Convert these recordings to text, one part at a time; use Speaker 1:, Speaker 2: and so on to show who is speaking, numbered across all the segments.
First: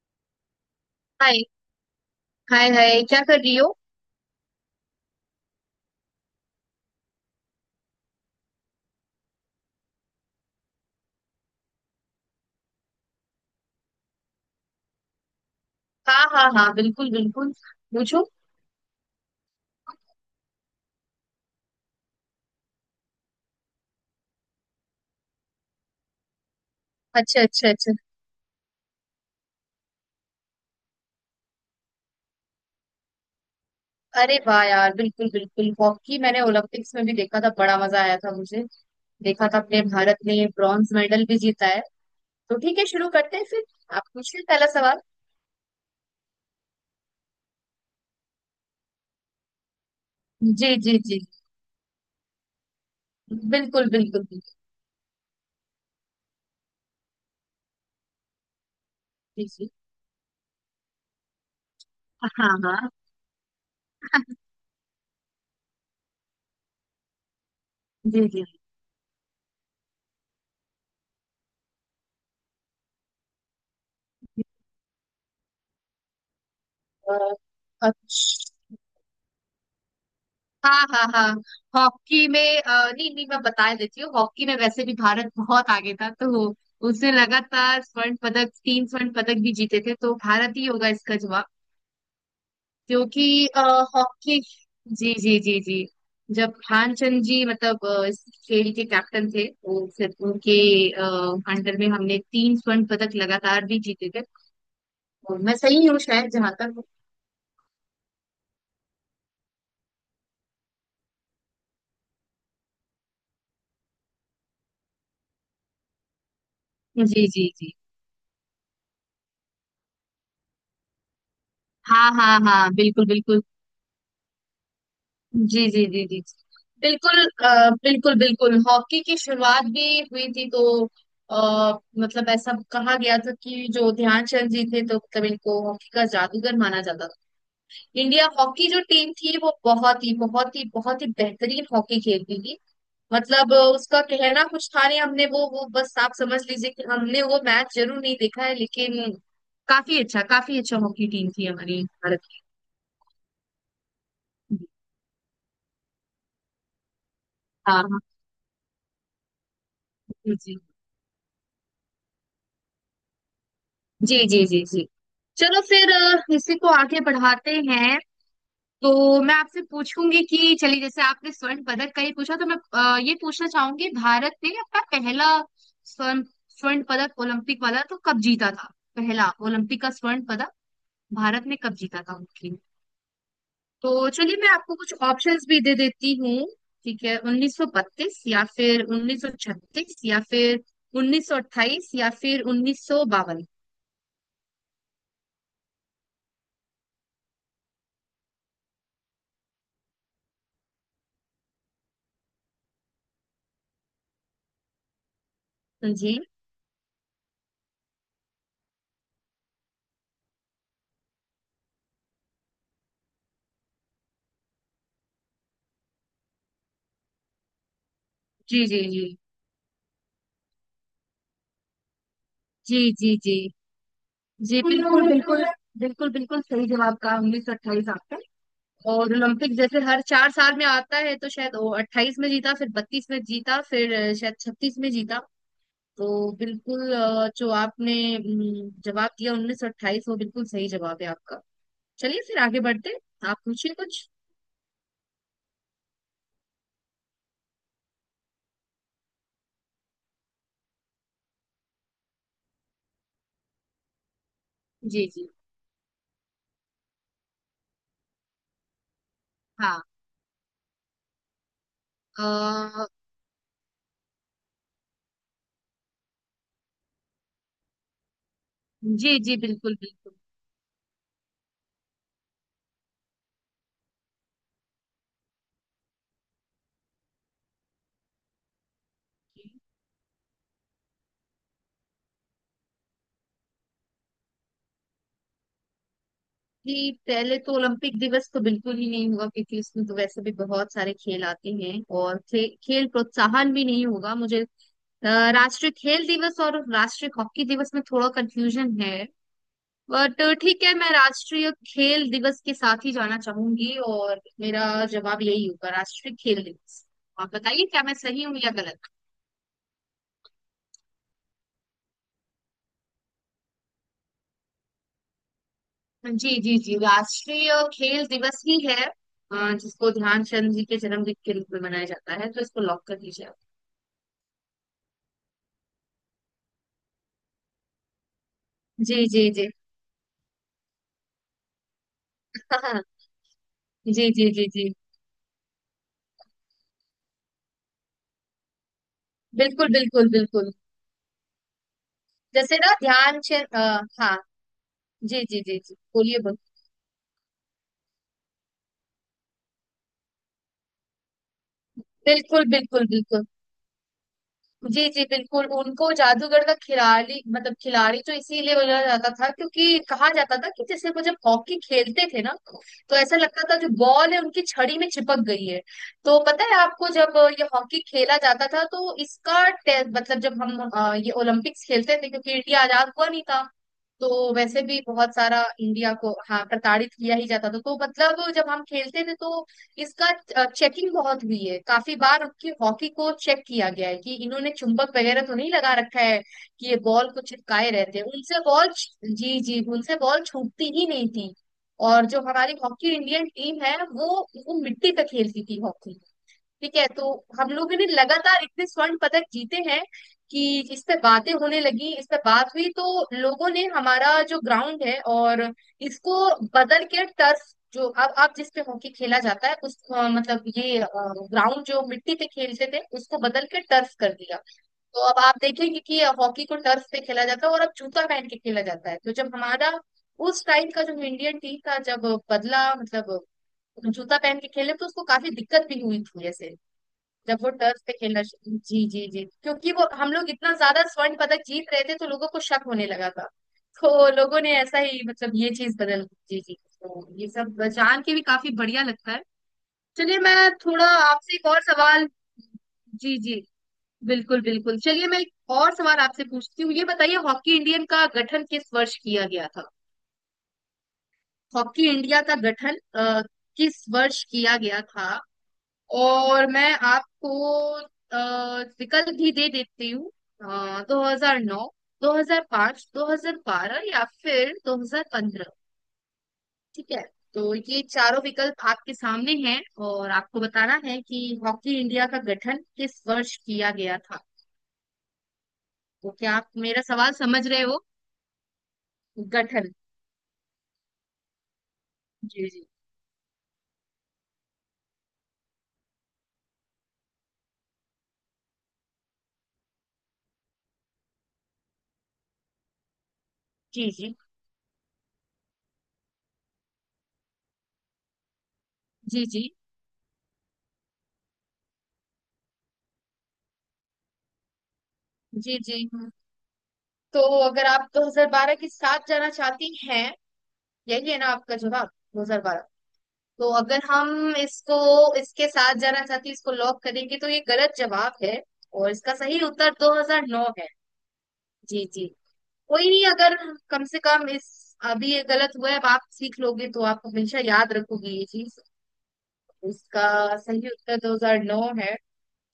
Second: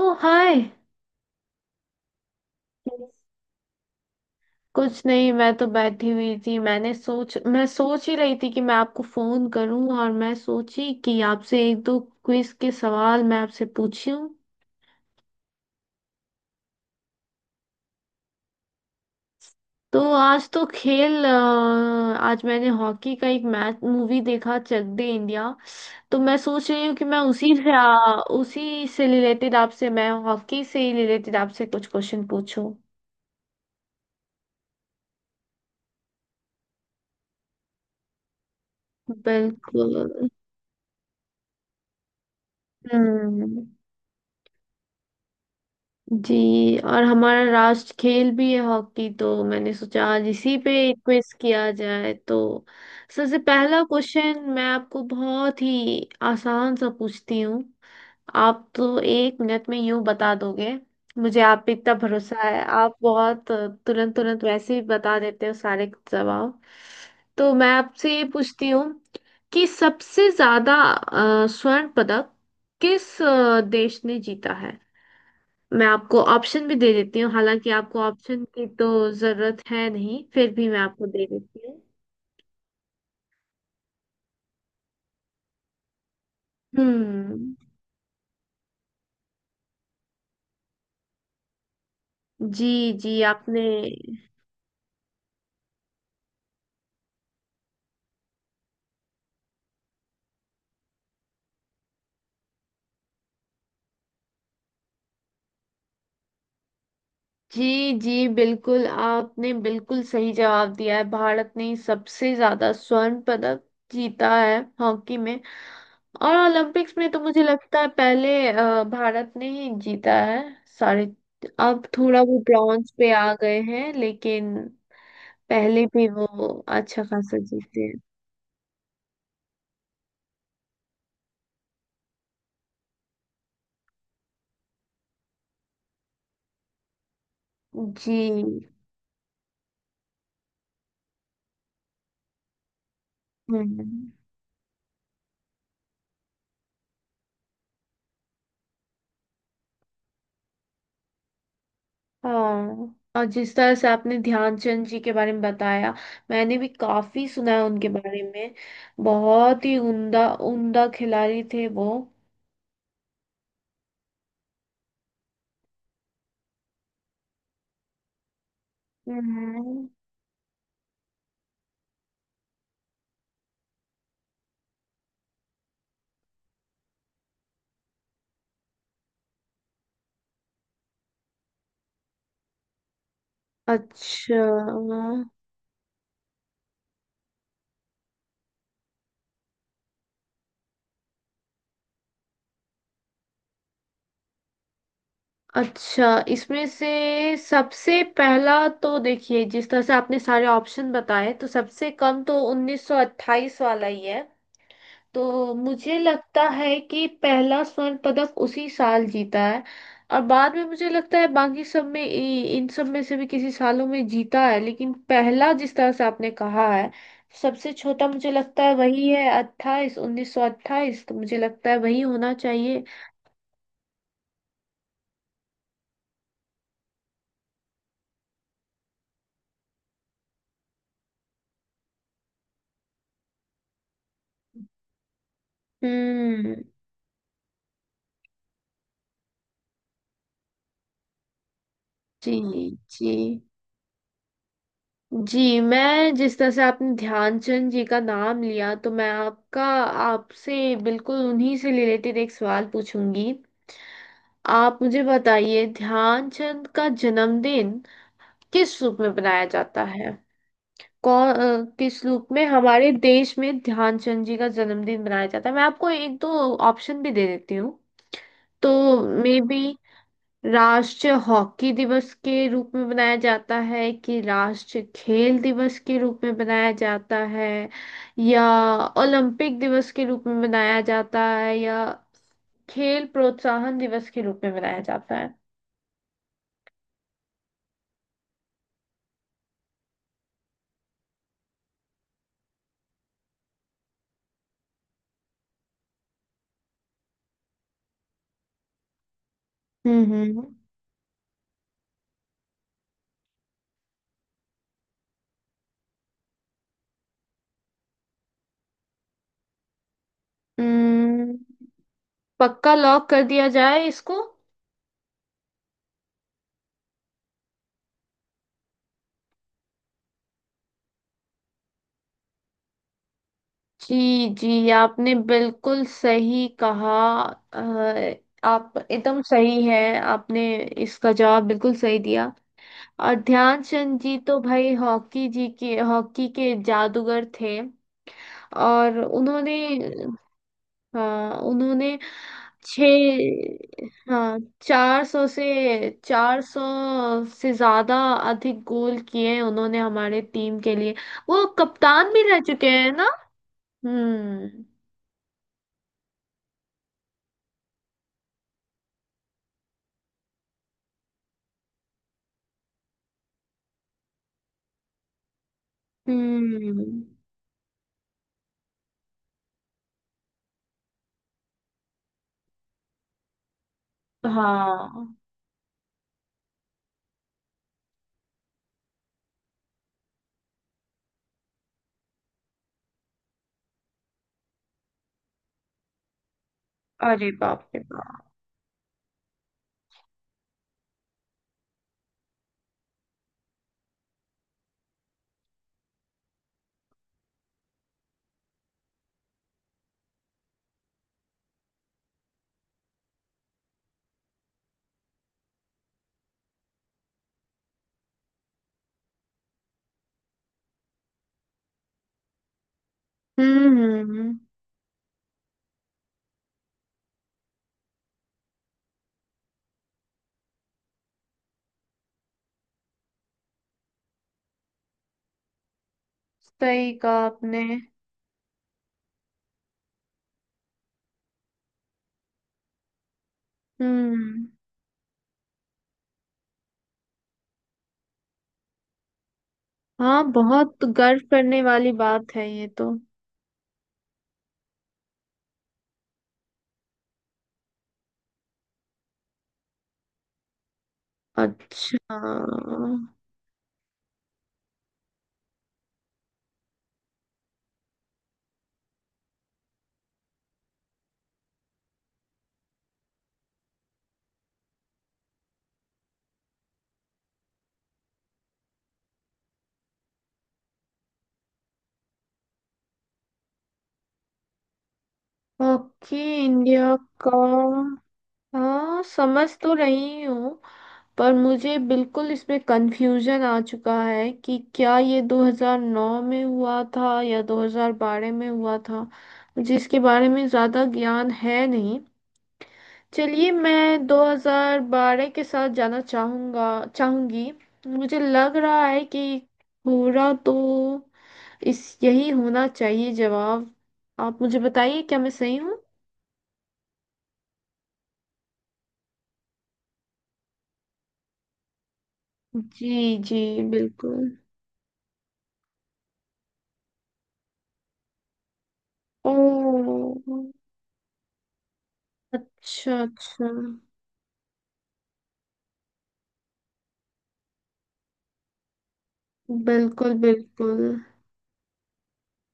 Speaker 1: ओ hi.
Speaker 2: Hi, hi क्या कर रही हो।
Speaker 1: कुछ नहीं, मैं तो बैठी हुई थी। मैं सोच ही रही थी कि मैं आपको फोन करूं, और मैं सोची कि आपसे एक दो क्विज के सवाल मैं आपसे पूछूं।
Speaker 2: हाँ हाँ हाँ, बिल्कुल बिल्कुल, पूछो।
Speaker 1: तो आज तो खेल अ, आज मैंने हॉकी का एक मैच, मूवी, देखा, चक दे इंडिया। तो मैं सोच रही हूँ कि मैं
Speaker 2: अच्छा
Speaker 1: उसी
Speaker 2: अच्छा
Speaker 1: से
Speaker 2: अच्छा।
Speaker 1: आ, उसी से रिलेटेड, आपसे मैं हॉकी से ही रिलेटेड आपसे कुछ क्वेश्चन पूछूं।
Speaker 2: अरे वाह यार, बिल्कुल बिल्कुल। हॉकी मैंने ओलंपिक्स में भी देखा था, बड़ा मजा आया था मुझे। देखा था, अपने भारत
Speaker 1: बिल्कुल।
Speaker 2: ने ब्रॉन्ज मेडल भी जीता है। तो ठीक है, शुरू करते हैं फिर।
Speaker 1: हम्म।
Speaker 2: आप पूछिए पहला सवाल।
Speaker 1: जी। और हमारा राष्ट्र खेल भी है हॉकी, तो मैंने सोचा आज इसी पे
Speaker 2: जी जी जी,
Speaker 1: क्विज किया जाए। तो सबसे पहला
Speaker 2: बिल्कुल बिल्कुल
Speaker 1: क्वेश्चन
Speaker 2: बिल्कुल।
Speaker 1: मैं आपको बहुत ही आसान सा पूछती हूँ। आप तो एक
Speaker 2: जी
Speaker 1: मिनट
Speaker 2: जी।
Speaker 1: में यूं बता दोगे। मुझे आप पे इतना
Speaker 2: हाँ
Speaker 1: भरोसा है,
Speaker 2: हाँ।
Speaker 1: आप बहुत तुरंत तुरंत वैसे ही बता देते हो सारे जवाब। तो मैं आपसे ये
Speaker 2: जी जी
Speaker 1: पूछती हूँ कि सबसे ज्यादा स्वर्ण पदक किस देश ने
Speaker 2: जी।
Speaker 1: जीता है। मैं आपको ऑप्शन भी दे
Speaker 2: अ,
Speaker 1: देती हूँ, हालांकि आपको ऑप्शन
Speaker 2: अच्छा।
Speaker 1: की तो जरूरत है नहीं, फिर भी मैं
Speaker 2: हाँ हाँ
Speaker 1: आपको दे
Speaker 2: हाँ,
Speaker 1: देती हूँ।
Speaker 2: हॉकी में नहीं नहीं, मैं बता देती हूँ। हॉकी में वैसे भी भारत बहुत आगे था, तो उसने
Speaker 1: हम्म।
Speaker 2: लगातार स्वर्ण पदक, 3 स्वर्ण पदक भी जीते थे, तो भारत ही होगा इसका जवाब।
Speaker 1: जी जी।
Speaker 2: क्योंकि
Speaker 1: आपने।
Speaker 2: हॉकी, जी जी जी जी, जब ध्यानचंद जी मतलब इस खेल के कैप्टन थे, तो फिर उनके अ, अंडर में हमने 3 स्वर्ण पदक लगातार भी जीते थे। और मैं सही हूँ शायद जहां तक।
Speaker 1: जी जी, बिल्कुल आपने बिल्कुल सही जवाब दिया है। भारत ने सबसे ज्यादा स्वर्ण पदक जीता है हॉकी में। और ओलंपिक्स में तो
Speaker 2: जी
Speaker 1: मुझे
Speaker 2: जी जी,
Speaker 1: लगता है पहले भारत ने ही जीता है सारे। अब
Speaker 2: हाँ
Speaker 1: थोड़ा वो
Speaker 2: हाँ हाँ,
Speaker 1: ब्रॉन्ज
Speaker 2: बिल्कुल
Speaker 1: पे आ
Speaker 2: बिल्कुल।
Speaker 1: गए हैं, लेकिन
Speaker 2: जी जी
Speaker 1: पहले
Speaker 2: जी
Speaker 1: भी
Speaker 2: जी,
Speaker 1: वो अच्छा
Speaker 2: बिल्कुल
Speaker 1: खासा जीते हैं।
Speaker 2: बिल्कुल बिल्कुल। हॉकी की शुरुआत भी हुई थी, तो आ, मतलब ऐसा कहा गया था कि जो ध्यानचंद जी थे, तो मतलब इनको हॉकी का जादूगर माना जाता था। इंडिया
Speaker 1: जी।
Speaker 2: हॉकी जो टीम थी, वो बहुत ही बहुत ही बहुत ही बेहतरीन हॉकी खेलती थी। मतलब उसका
Speaker 1: हम्म।
Speaker 2: कहना कुछ था नहीं। हमने वो बस आप समझ लीजिए कि हमने वो मैच जरूर नहीं देखा है, लेकिन काफी अच्छा, काफी अच्छा हॉकी टीम थी हमारी भारत की।
Speaker 1: हाँ, और जिस तरह से आपने ध्यानचंद जी के बारे में बताया, मैंने भी काफी सुना है
Speaker 2: हाँ
Speaker 1: उनके
Speaker 2: हाँ,
Speaker 1: बारे में। बहुत ही उम्दा
Speaker 2: जी जी
Speaker 1: उम्दा खिलाड़ी थे वो।
Speaker 2: जी जी, जी जी। चलो फिर इसी को आगे बढ़ाते हैं। तो मैं आपसे
Speaker 1: हम्म।
Speaker 2: पूछूंगी कि चलिए, जैसे आपने स्वर्ण पदक का ही पूछा, तो मैं ये पूछना चाहूंगी, भारत ने अपना पहला स्वर्ण, स्वर्ण पदक ओलंपिक वाला तो कब जीता था। पहला ओलंपिक का स्वर्ण पदक भारत ने कब जीता था, मुख्य। तो चलिए
Speaker 1: अच्छा
Speaker 2: मैं आपको कुछ ऑप्शंस भी दे देती हूँ। ठीक है, 1932 या फिर 1936 या फिर 1928 या फिर 1952।
Speaker 1: अच्छा। इसमें से सबसे पहला तो देखिए, जिस तरह से आपने सारे ऑप्शन बताए, तो सबसे कम तो 1928 वाला ही है। तो मुझे
Speaker 2: जी
Speaker 1: लगता है कि पहला स्वर्ण पदक उसी साल जीता है। और बाद में मुझे लगता है बाकी सब में इन सब में से भी किसी सालों में जीता है, लेकिन पहला जिस तरह से आपने कहा है, सबसे छोटा मुझे लगता
Speaker 2: जी
Speaker 1: है
Speaker 2: जी जी,
Speaker 1: वही है, अट्ठाईस 1928, तो मुझे लगता है वही होना
Speaker 2: जी
Speaker 1: चाहिए।
Speaker 2: जी जी जी, बिल्कुल बिल्कुल। बिल्कुल बिल्कुल सही जवाब कहा, उन्नीस सौ अट्ठाईस आपने। और ओलंपिक जैसे हर 4 साल में आता है, तो शायद वो अट्ठाईस में जीता, फिर बत्तीस में जीता, फिर शायद छत्तीस में जीता। तो
Speaker 1: हम्म।
Speaker 2: बिल्कुल जो आपने जवाब दिया उन्नीस सौ अट्ठाईस, वो बिल्कुल सही जवाब है आपका। चलिए
Speaker 1: जी
Speaker 2: फिर आगे बढ़ते हैं।
Speaker 1: जी।
Speaker 2: आप पूछिए कुछ।
Speaker 1: जी। मैं, जिस तरह से आपने ध्यानचंद जी का नाम लिया, तो मैं आपका आपसे बिल्कुल उन्हीं से रिलेटेड एक सवाल पूछूंगी। आप मुझे
Speaker 2: जी जी।
Speaker 1: बताइए, ध्यानचंद का जन्मदिन किस रूप में मनाया
Speaker 2: हाँ।
Speaker 1: जाता है? किस रूप में
Speaker 2: अ,
Speaker 1: हमारे देश में ध्यानचंद जी का जन्मदिन मनाया जाता है? मैं आपको एक दो ऑप्शन भी दे देती हूँ। तो
Speaker 2: जी जी,
Speaker 1: मे बी
Speaker 2: बिल्कुल बिल्कुल।
Speaker 1: राष्ट्रीय हॉकी दिवस के रूप में मनाया जाता है, कि राष्ट्रीय खेल दिवस के रूप में मनाया जाता है, या ओलंपिक दिवस के रूप में मनाया जाता है, या खेल प्रोत्साहन दिवस के रूप में मनाया जाता है?
Speaker 2: जी, पहले तो ओलंपिक दिवस तो बिल्कुल ही नहीं होगा, क्योंकि इसमें तो वैसे भी बहुत सारे खेल आते हैं। और खेल प्रोत्साहन भी नहीं होगा मुझे। अ, राष्ट्रीय खेल दिवस और राष्ट्रीय हॉकी दिवस में थोड़ा कंफ्यूजन है।
Speaker 1: हम्म,
Speaker 2: बट ठीक है, मैं राष्ट्रीय खेल दिवस के साथ ही जाना चाहूंगी, और मेरा जवाब यही होगा, राष्ट्रीय खेल दिवस। आप बताइए क्या मैं सही हूँ या गलत।
Speaker 1: हम्म, पक्का लॉक कर दिया जाए इसको।
Speaker 2: जी जी जी, राष्ट्रीय खेल दिवस ही है जिसको ध्यानचंद जी के जन्मदिन के रूप में मनाया जाता है, तो इसको लॉक कर दीजिए आप।
Speaker 1: जी जी, आपने बिल्कुल सही कहा। आप
Speaker 2: जी
Speaker 1: एकदम
Speaker 2: जी जी,
Speaker 1: सही है। आपने इसका जवाब बिल्कुल सही दिया।
Speaker 2: हाँ हाँ,
Speaker 1: और ध्यानचंद
Speaker 2: जी
Speaker 1: जी
Speaker 2: जी
Speaker 1: तो
Speaker 2: जी जी,
Speaker 1: भाई हॉकी के जादूगर थे। और उन्होंने,
Speaker 2: बिल्कुल बिल्कुल बिल्कुल।
Speaker 1: हाँ उन्होंने,
Speaker 2: जैसे ना,
Speaker 1: छ
Speaker 2: ध्यान चंद हाँ,
Speaker 1: हाँ, चार
Speaker 2: जी
Speaker 1: सौ
Speaker 2: जी जी जी,
Speaker 1: से
Speaker 2: बोलिए बोल।
Speaker 1: चार सौ से ज्यादा अधिक गोल किए हैं उन्होंने हमारे टीम के लिए। वो कप्तान भी रह
Speaker 2: बिल्कुल
Speaker 1: चुके
Speaker 2: बिल्कुल
Speaker 1: हैं ना।
Speaker 2: बिल्कुल।
Speaker 1: हम्म
Speaker 2: जी जी, बिल्कुल, उनको जादूगर का खिलाड़ी मतलब खिलाड़ी तो इसीलिए बोला जाता था, क्योंकि कहा जाता था कि जैसे वो जब हॉकी खेलते थे ना, तो ऐसा लगता था जो बॉल है उनकी छड़ी में चिपक गई है। तो पता है आपको,
Speaker 1: हम्म।
Speaker 2: जब ये हॉकी खेला जाता था, तो इसका मतलब जब हम ये ओलंपिक्स खेलते थे, क्योंकि इंडिया आजाद हुआ नहीं था, तो वैसे भी
Speaker 1: हाँ।
Speaker 2: बहुत सारा इंडिया को, हाँ, प्रताड़ित किया ही जाता था। तो मतलब जब हम खेलते थे, तो इसका चेकिंग बहुत हुई है। काफी बार उनकी हॉकी को चेक किया गया है कि इन्होंने चुंबक वगैरह तो नहीं लगा रखा है, कि ये बॉल को
Speaker 1: अरे बाप
Speaker 2: चिपकाए
Speaker 1: रे
Speaker 2: रहते हैं,
Speaker 1: बाप।
Speaker 2: उनसे बॉल। जी जी, उनसे बॉल छूटती ही नहीं थी। और जो हमारी हॉकी इंडियन टीम है, वो मिट्टी पे खेलती थी हॉकी। ठीक है, तो हम लोगों ने लगातार इतने स्वर्ण पदक जीते हैं कि इस पे बातें होने लगी, इस पे बात हुई, तो लोगों ने हमारा जो ग्राउंड है, और इसको बदल के टर्फ, जो अब आप जिस पे हॉकी खेला जाता है, उस मतलब ये ग्राउंड जो मिट्टी पे खेलते थे, उसको बदल के
Speaker 1: हम्म,
Speaker 2: टर्फ कर दिया। तो अब आप देखेंगे कि हॉकी को टर्फ पे खेला जाता है, और अब जूता पहन के खेला जाता है। तो जब हमारा उस टाइम का जो इंडियन टीम था, जब बदला मतलब जूता पहन के खेले, तो उसको काफी दिक्कत भी हुई थी, ऐसे
Speaker 1: सही कहा
Speaker 2: जब वो
Speaker 1: आपने।
Speaker 2: टर्फ पे जी जी जी, क्योंकि वो हम लोग इतना ज्यादा स्वर्ण पदक जीत रहे थे, तो लोगों को शक होने लगा था, तो लोगों
Speaker 1: हम्म।
Speaker 2: ने ऐसा ही मतलब ये चीज बदल। जी जी, तो ये सब जान के भी काफी बढ़िया लगता है। चलिए
Speaker 1: हाँ,
Speaker 2: मैं
Speaker 1: बहुत
Speaker 2: थोड़ा
Speaker 1: गर्व
Speaker 2: आपसे एक और
Speaker 1: करने वाली
Speaker 2: सवाल।
Speaker 1: बात है ये तो।
Speaker 2: जी जी बिल्कुल बिल्कुल, चलिए मैं एक और सवाल आपसे पूछती हूँ, ये बताइए हॉकी इंडियन का गठन किस वर्ष किया गया था। हॉकी
Speaker 1: अच्छा।
Speaker 2: इंडिया का गठन किस वर्ष किया गया था, और मैं आपको अ, विकल्प भी दे देती हूँ। 2009, 2005, 2012 या फिर 2015। ठीक है, तो ये चारों विकल्प आपके सामने हैं, और आपको बताना है कि हॉकी इंडिया का गठन किस वर्ष किया गया था। तो
Speaker 1: ओके।
Speaker 2: क्या आप मेरा
Speaker 1: इंडिया
Speaker 2: सवाल
Speaker 1: का,
Speaker 2: समझ रहे हो।
Speaker 1: हाँ समझ
Speaker 2: गठन।
Speaker 1: तो रही हूँ। पर मुझे बिल्कुल
Speaker 2: जी
Speaker 1: इसमें
Speaker 2: जी
Speaker 1: कंफ्यूजन आ चुका है कि क्या ये 2009 में हुआ था या 2012 में हुआ था। मुझे इसके बारे में ज़्यादा ज्ञान है नहीं। चलिए
Speaker 2: जी
Speaker 1: मैं
Speaker 2: जी,
Speaker 1: 2012 के साथ जाना चाहूँगा चाहूँगी। मुझे लग रहा है कि
Speaker 2: जी
Speaker 1: हो रहा तो इस यही होना चाहिए जवाब। आप मुझे बताइए क्या मैं सही
Speaker 2: जी
Speaker 1: हूँ?
Speaker 2: जी जी, तो अगर आप 2012 के साथ जाना चाहती हैं, यही है ना आपका जवाब, 2012।
Speaker 1: जी जी।
Speaker 2: तो अगर
Speaker 1: बिल्कुल।
Speaker 2: हम इसको, इसके साथ जाना चाहते हैं, इसको लॉक करेंगे, तो ये गलत जवाब है, और इसका सही उत्तर
Speaker 1: ओह।
Speaker 2: 2009 है। जी जी, कोई
Speaker 1: अच्छा
Speaker 2: नहीं, अगर
Speaker 1: अच्छा।
Speaker 2: कम से कम इस अभी ये गलत हुआ है, अब आप सीख लोगे तो आप हमेशा याद रखोगे ये चीज। इसका
Speaker 1: बिल्कुल
Speaker 2: सही
Speaker 1: बिल्कुल।
Speaker 2: उत्तर 2009 है।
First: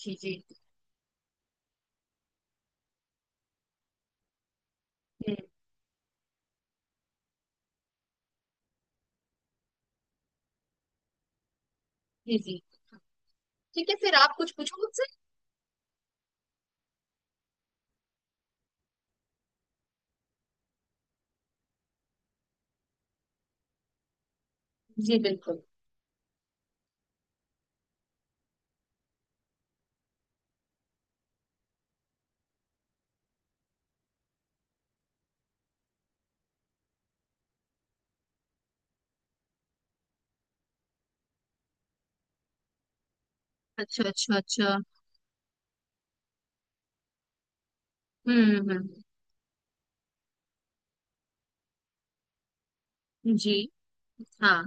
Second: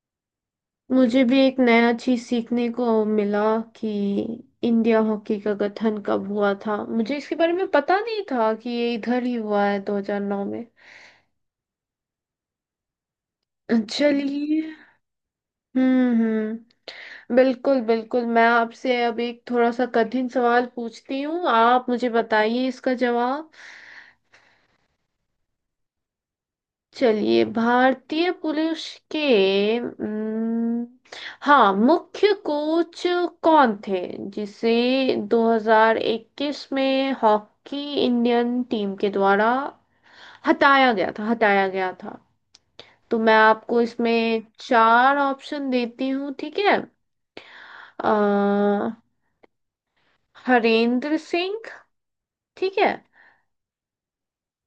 Speaker 2: जी जी,
Speaker 1: मुझे भी एक नया चीज सीखने को मिला कि इंडिया
Speaker 2: हम्म,
Speaker 1: हॉकी का गठन कब हुआ था, मुझे इसके बारे में पता नहीं था कि ये इधर ही हुआ है 2009 में।
Speaker 2: जी जी, ठीक है, फिर आप कुछ
Speaker 1: चलिए।
Speaker 2: पूछो मुझसे।
Speaker 1: हम्म। बिल्कुल बिल्कुल, मैं आपसे अब एक थोड़ा सा कठिन सवाल पूछती हूँ, आप मुझे बताइए इसका जवाब।
Speaker 2: जी बिल्कुल।
Speaker 1: चलिए, भारतीय पुलिस के हाँ, मुख्य कोच कौन थे, जिसे 2021 में हॉकी इंडियन टीम के द्वारा हटाया गया था? तो मैं आपको
Speaker 2: अच्छा अच्छा
Speaker 1: इसमें
Speaker 2: अच्छा।
Speaker 1: चार ऑप्शन देती हूँ, ठीक है। अ,
Speaker 2: हम्म।
Speaker 1: हरेंद्र सिंह, ठीक है।
Speaker 2: जी। हाँ।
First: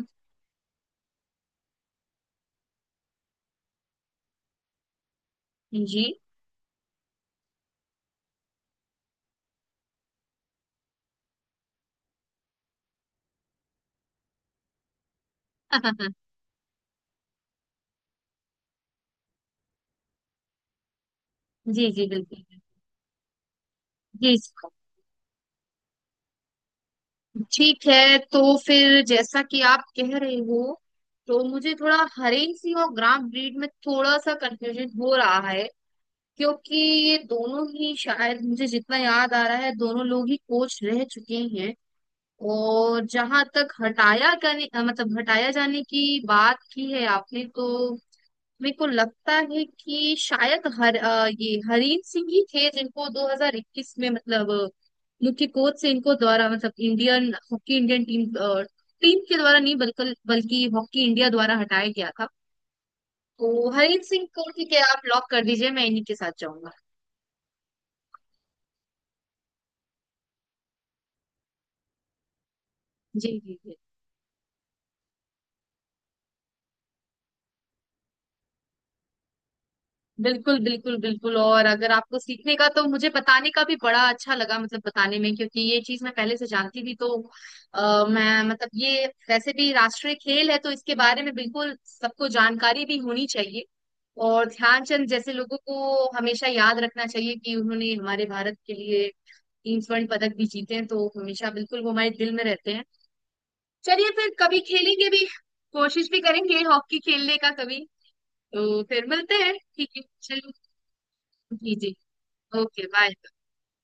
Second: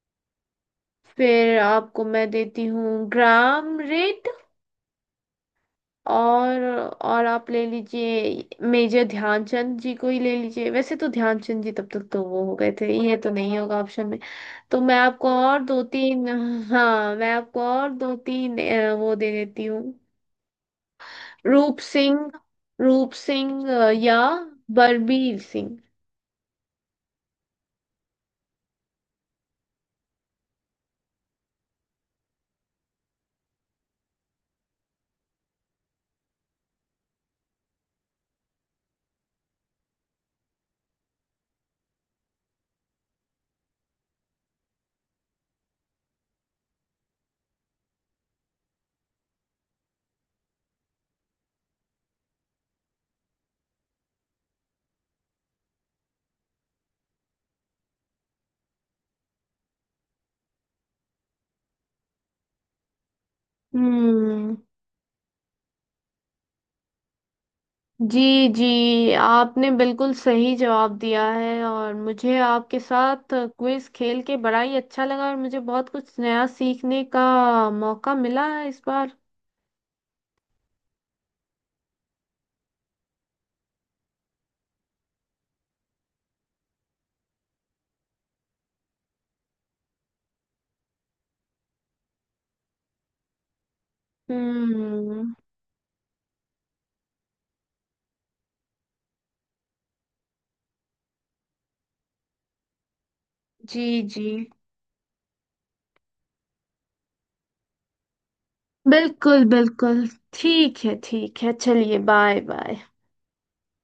Speaker 1: फिर आपको मैं देती हूँ, ग्राम रेड,
Speaker 2: जी।
Speaker 1: और और आप ले लीजिए, मेजर ध्यानचंद जी को ही ले लीजिए, वैसे तो ध्यानचंद जी तब तक तो वो हो गए थे, ये तो नहीं होगा ऑप्शन में। तो मैं आपको और दो तीन हाँ, मैं आपको और दो तीन वो दे देती हूँ। रूप
Speaker 2: जी जी
Speaker 1: सिंह,
Speaker 2: बिल्कुल।
Speaker 1: या
Speaker 2: जी,
Speaker 1: बलबीर सिंह।
Speaker 2: ठीक है, तो फिर जैसा कि आप कह रहे हो, तो मुझे थोड़ा हरेंसी और ग्राम ब्रीड में थोड़ा सा कंफ्यूजन हो रहा है, क्योंकि ये दोनों ही, शायद मुझे जितना याद आ रहा है, दोनों लोग ही कोच रह चुके हैं। और जहां तक हटाया करने मतलब हटाया जाने की बात की है आपने, तो मेरे को लगता है कि शायद ये हरीन सिंह ही थे जिनको 2021 में मतलब मुख्य कोच से इनको द्वारा मतलब Indian hockey Indian team team के द्वारा नहीं, बल्कि बल्कि हॉकी इंडिया द्वारा हटाया गया था। तो हरीन सिंह को,
Speaker 1: हम्म।
Speaker 2: ठीक है, आप लॉक कर दीजिए, मैं इन्हीं के साथ जाऊंगा।
Speaker 1: जी जी, आपने बिल्कुल सही जवाब दिया है, और मुझे आपके
Speaker 2: जी
Speaker 1: साथ
Speaker 2: जी जी,
Speaker 1: क्विज खेल के बड़ा ही अच्छा लगा, और मुझे बहुत कुछ नया सीखने का मौका मिला है इस बार।
Speaker 2: बिल्कुल बिल्कुल बिल्कुल। और अगर आपको सीखने का, तो मुझे बताने का भी बड़ा अच्छा लगा, मतलब बताने में, क्योंकि ये चीज मैं पहले से जानती थी। तो मैं मतलब ये वैसे भी राष्ट्रीय खेल है, तो इसके बारे में बिल्कुल सबको जानकारी भी होनी चाहिए। और ध्यानचंद
Speaker 1: हम्म।
Speaker 2: जैसे लोगों को हमेशा याद रखना चाहिए कि उन्होंने हमारे भारत के लिए 3 स्वर्ण पदक भी जीते हैं, तो हमेशा बिल्कुल वो हमारे दिल में रहते हैं।
Speaker 1: जी
Speaker 2: चलिए
Speaker 1: जी।
Speaker 2: फिर कभी खेलेंगे भी, कोशिश भी करेंगे हॉकी खेलने का कभी। तो फिर मिलते
Speaker 1: बिल्कुल
Speaker 2: हैं, ठीक
Speaker 1: बिल्कुल।
Speaker 2: है। चलो।
Speaker 1: ठीक है ठीक है,
Speaker 2: जी जी।
Speaker 1: चलिए बाय बाय।
Speaker 2: Okay bye.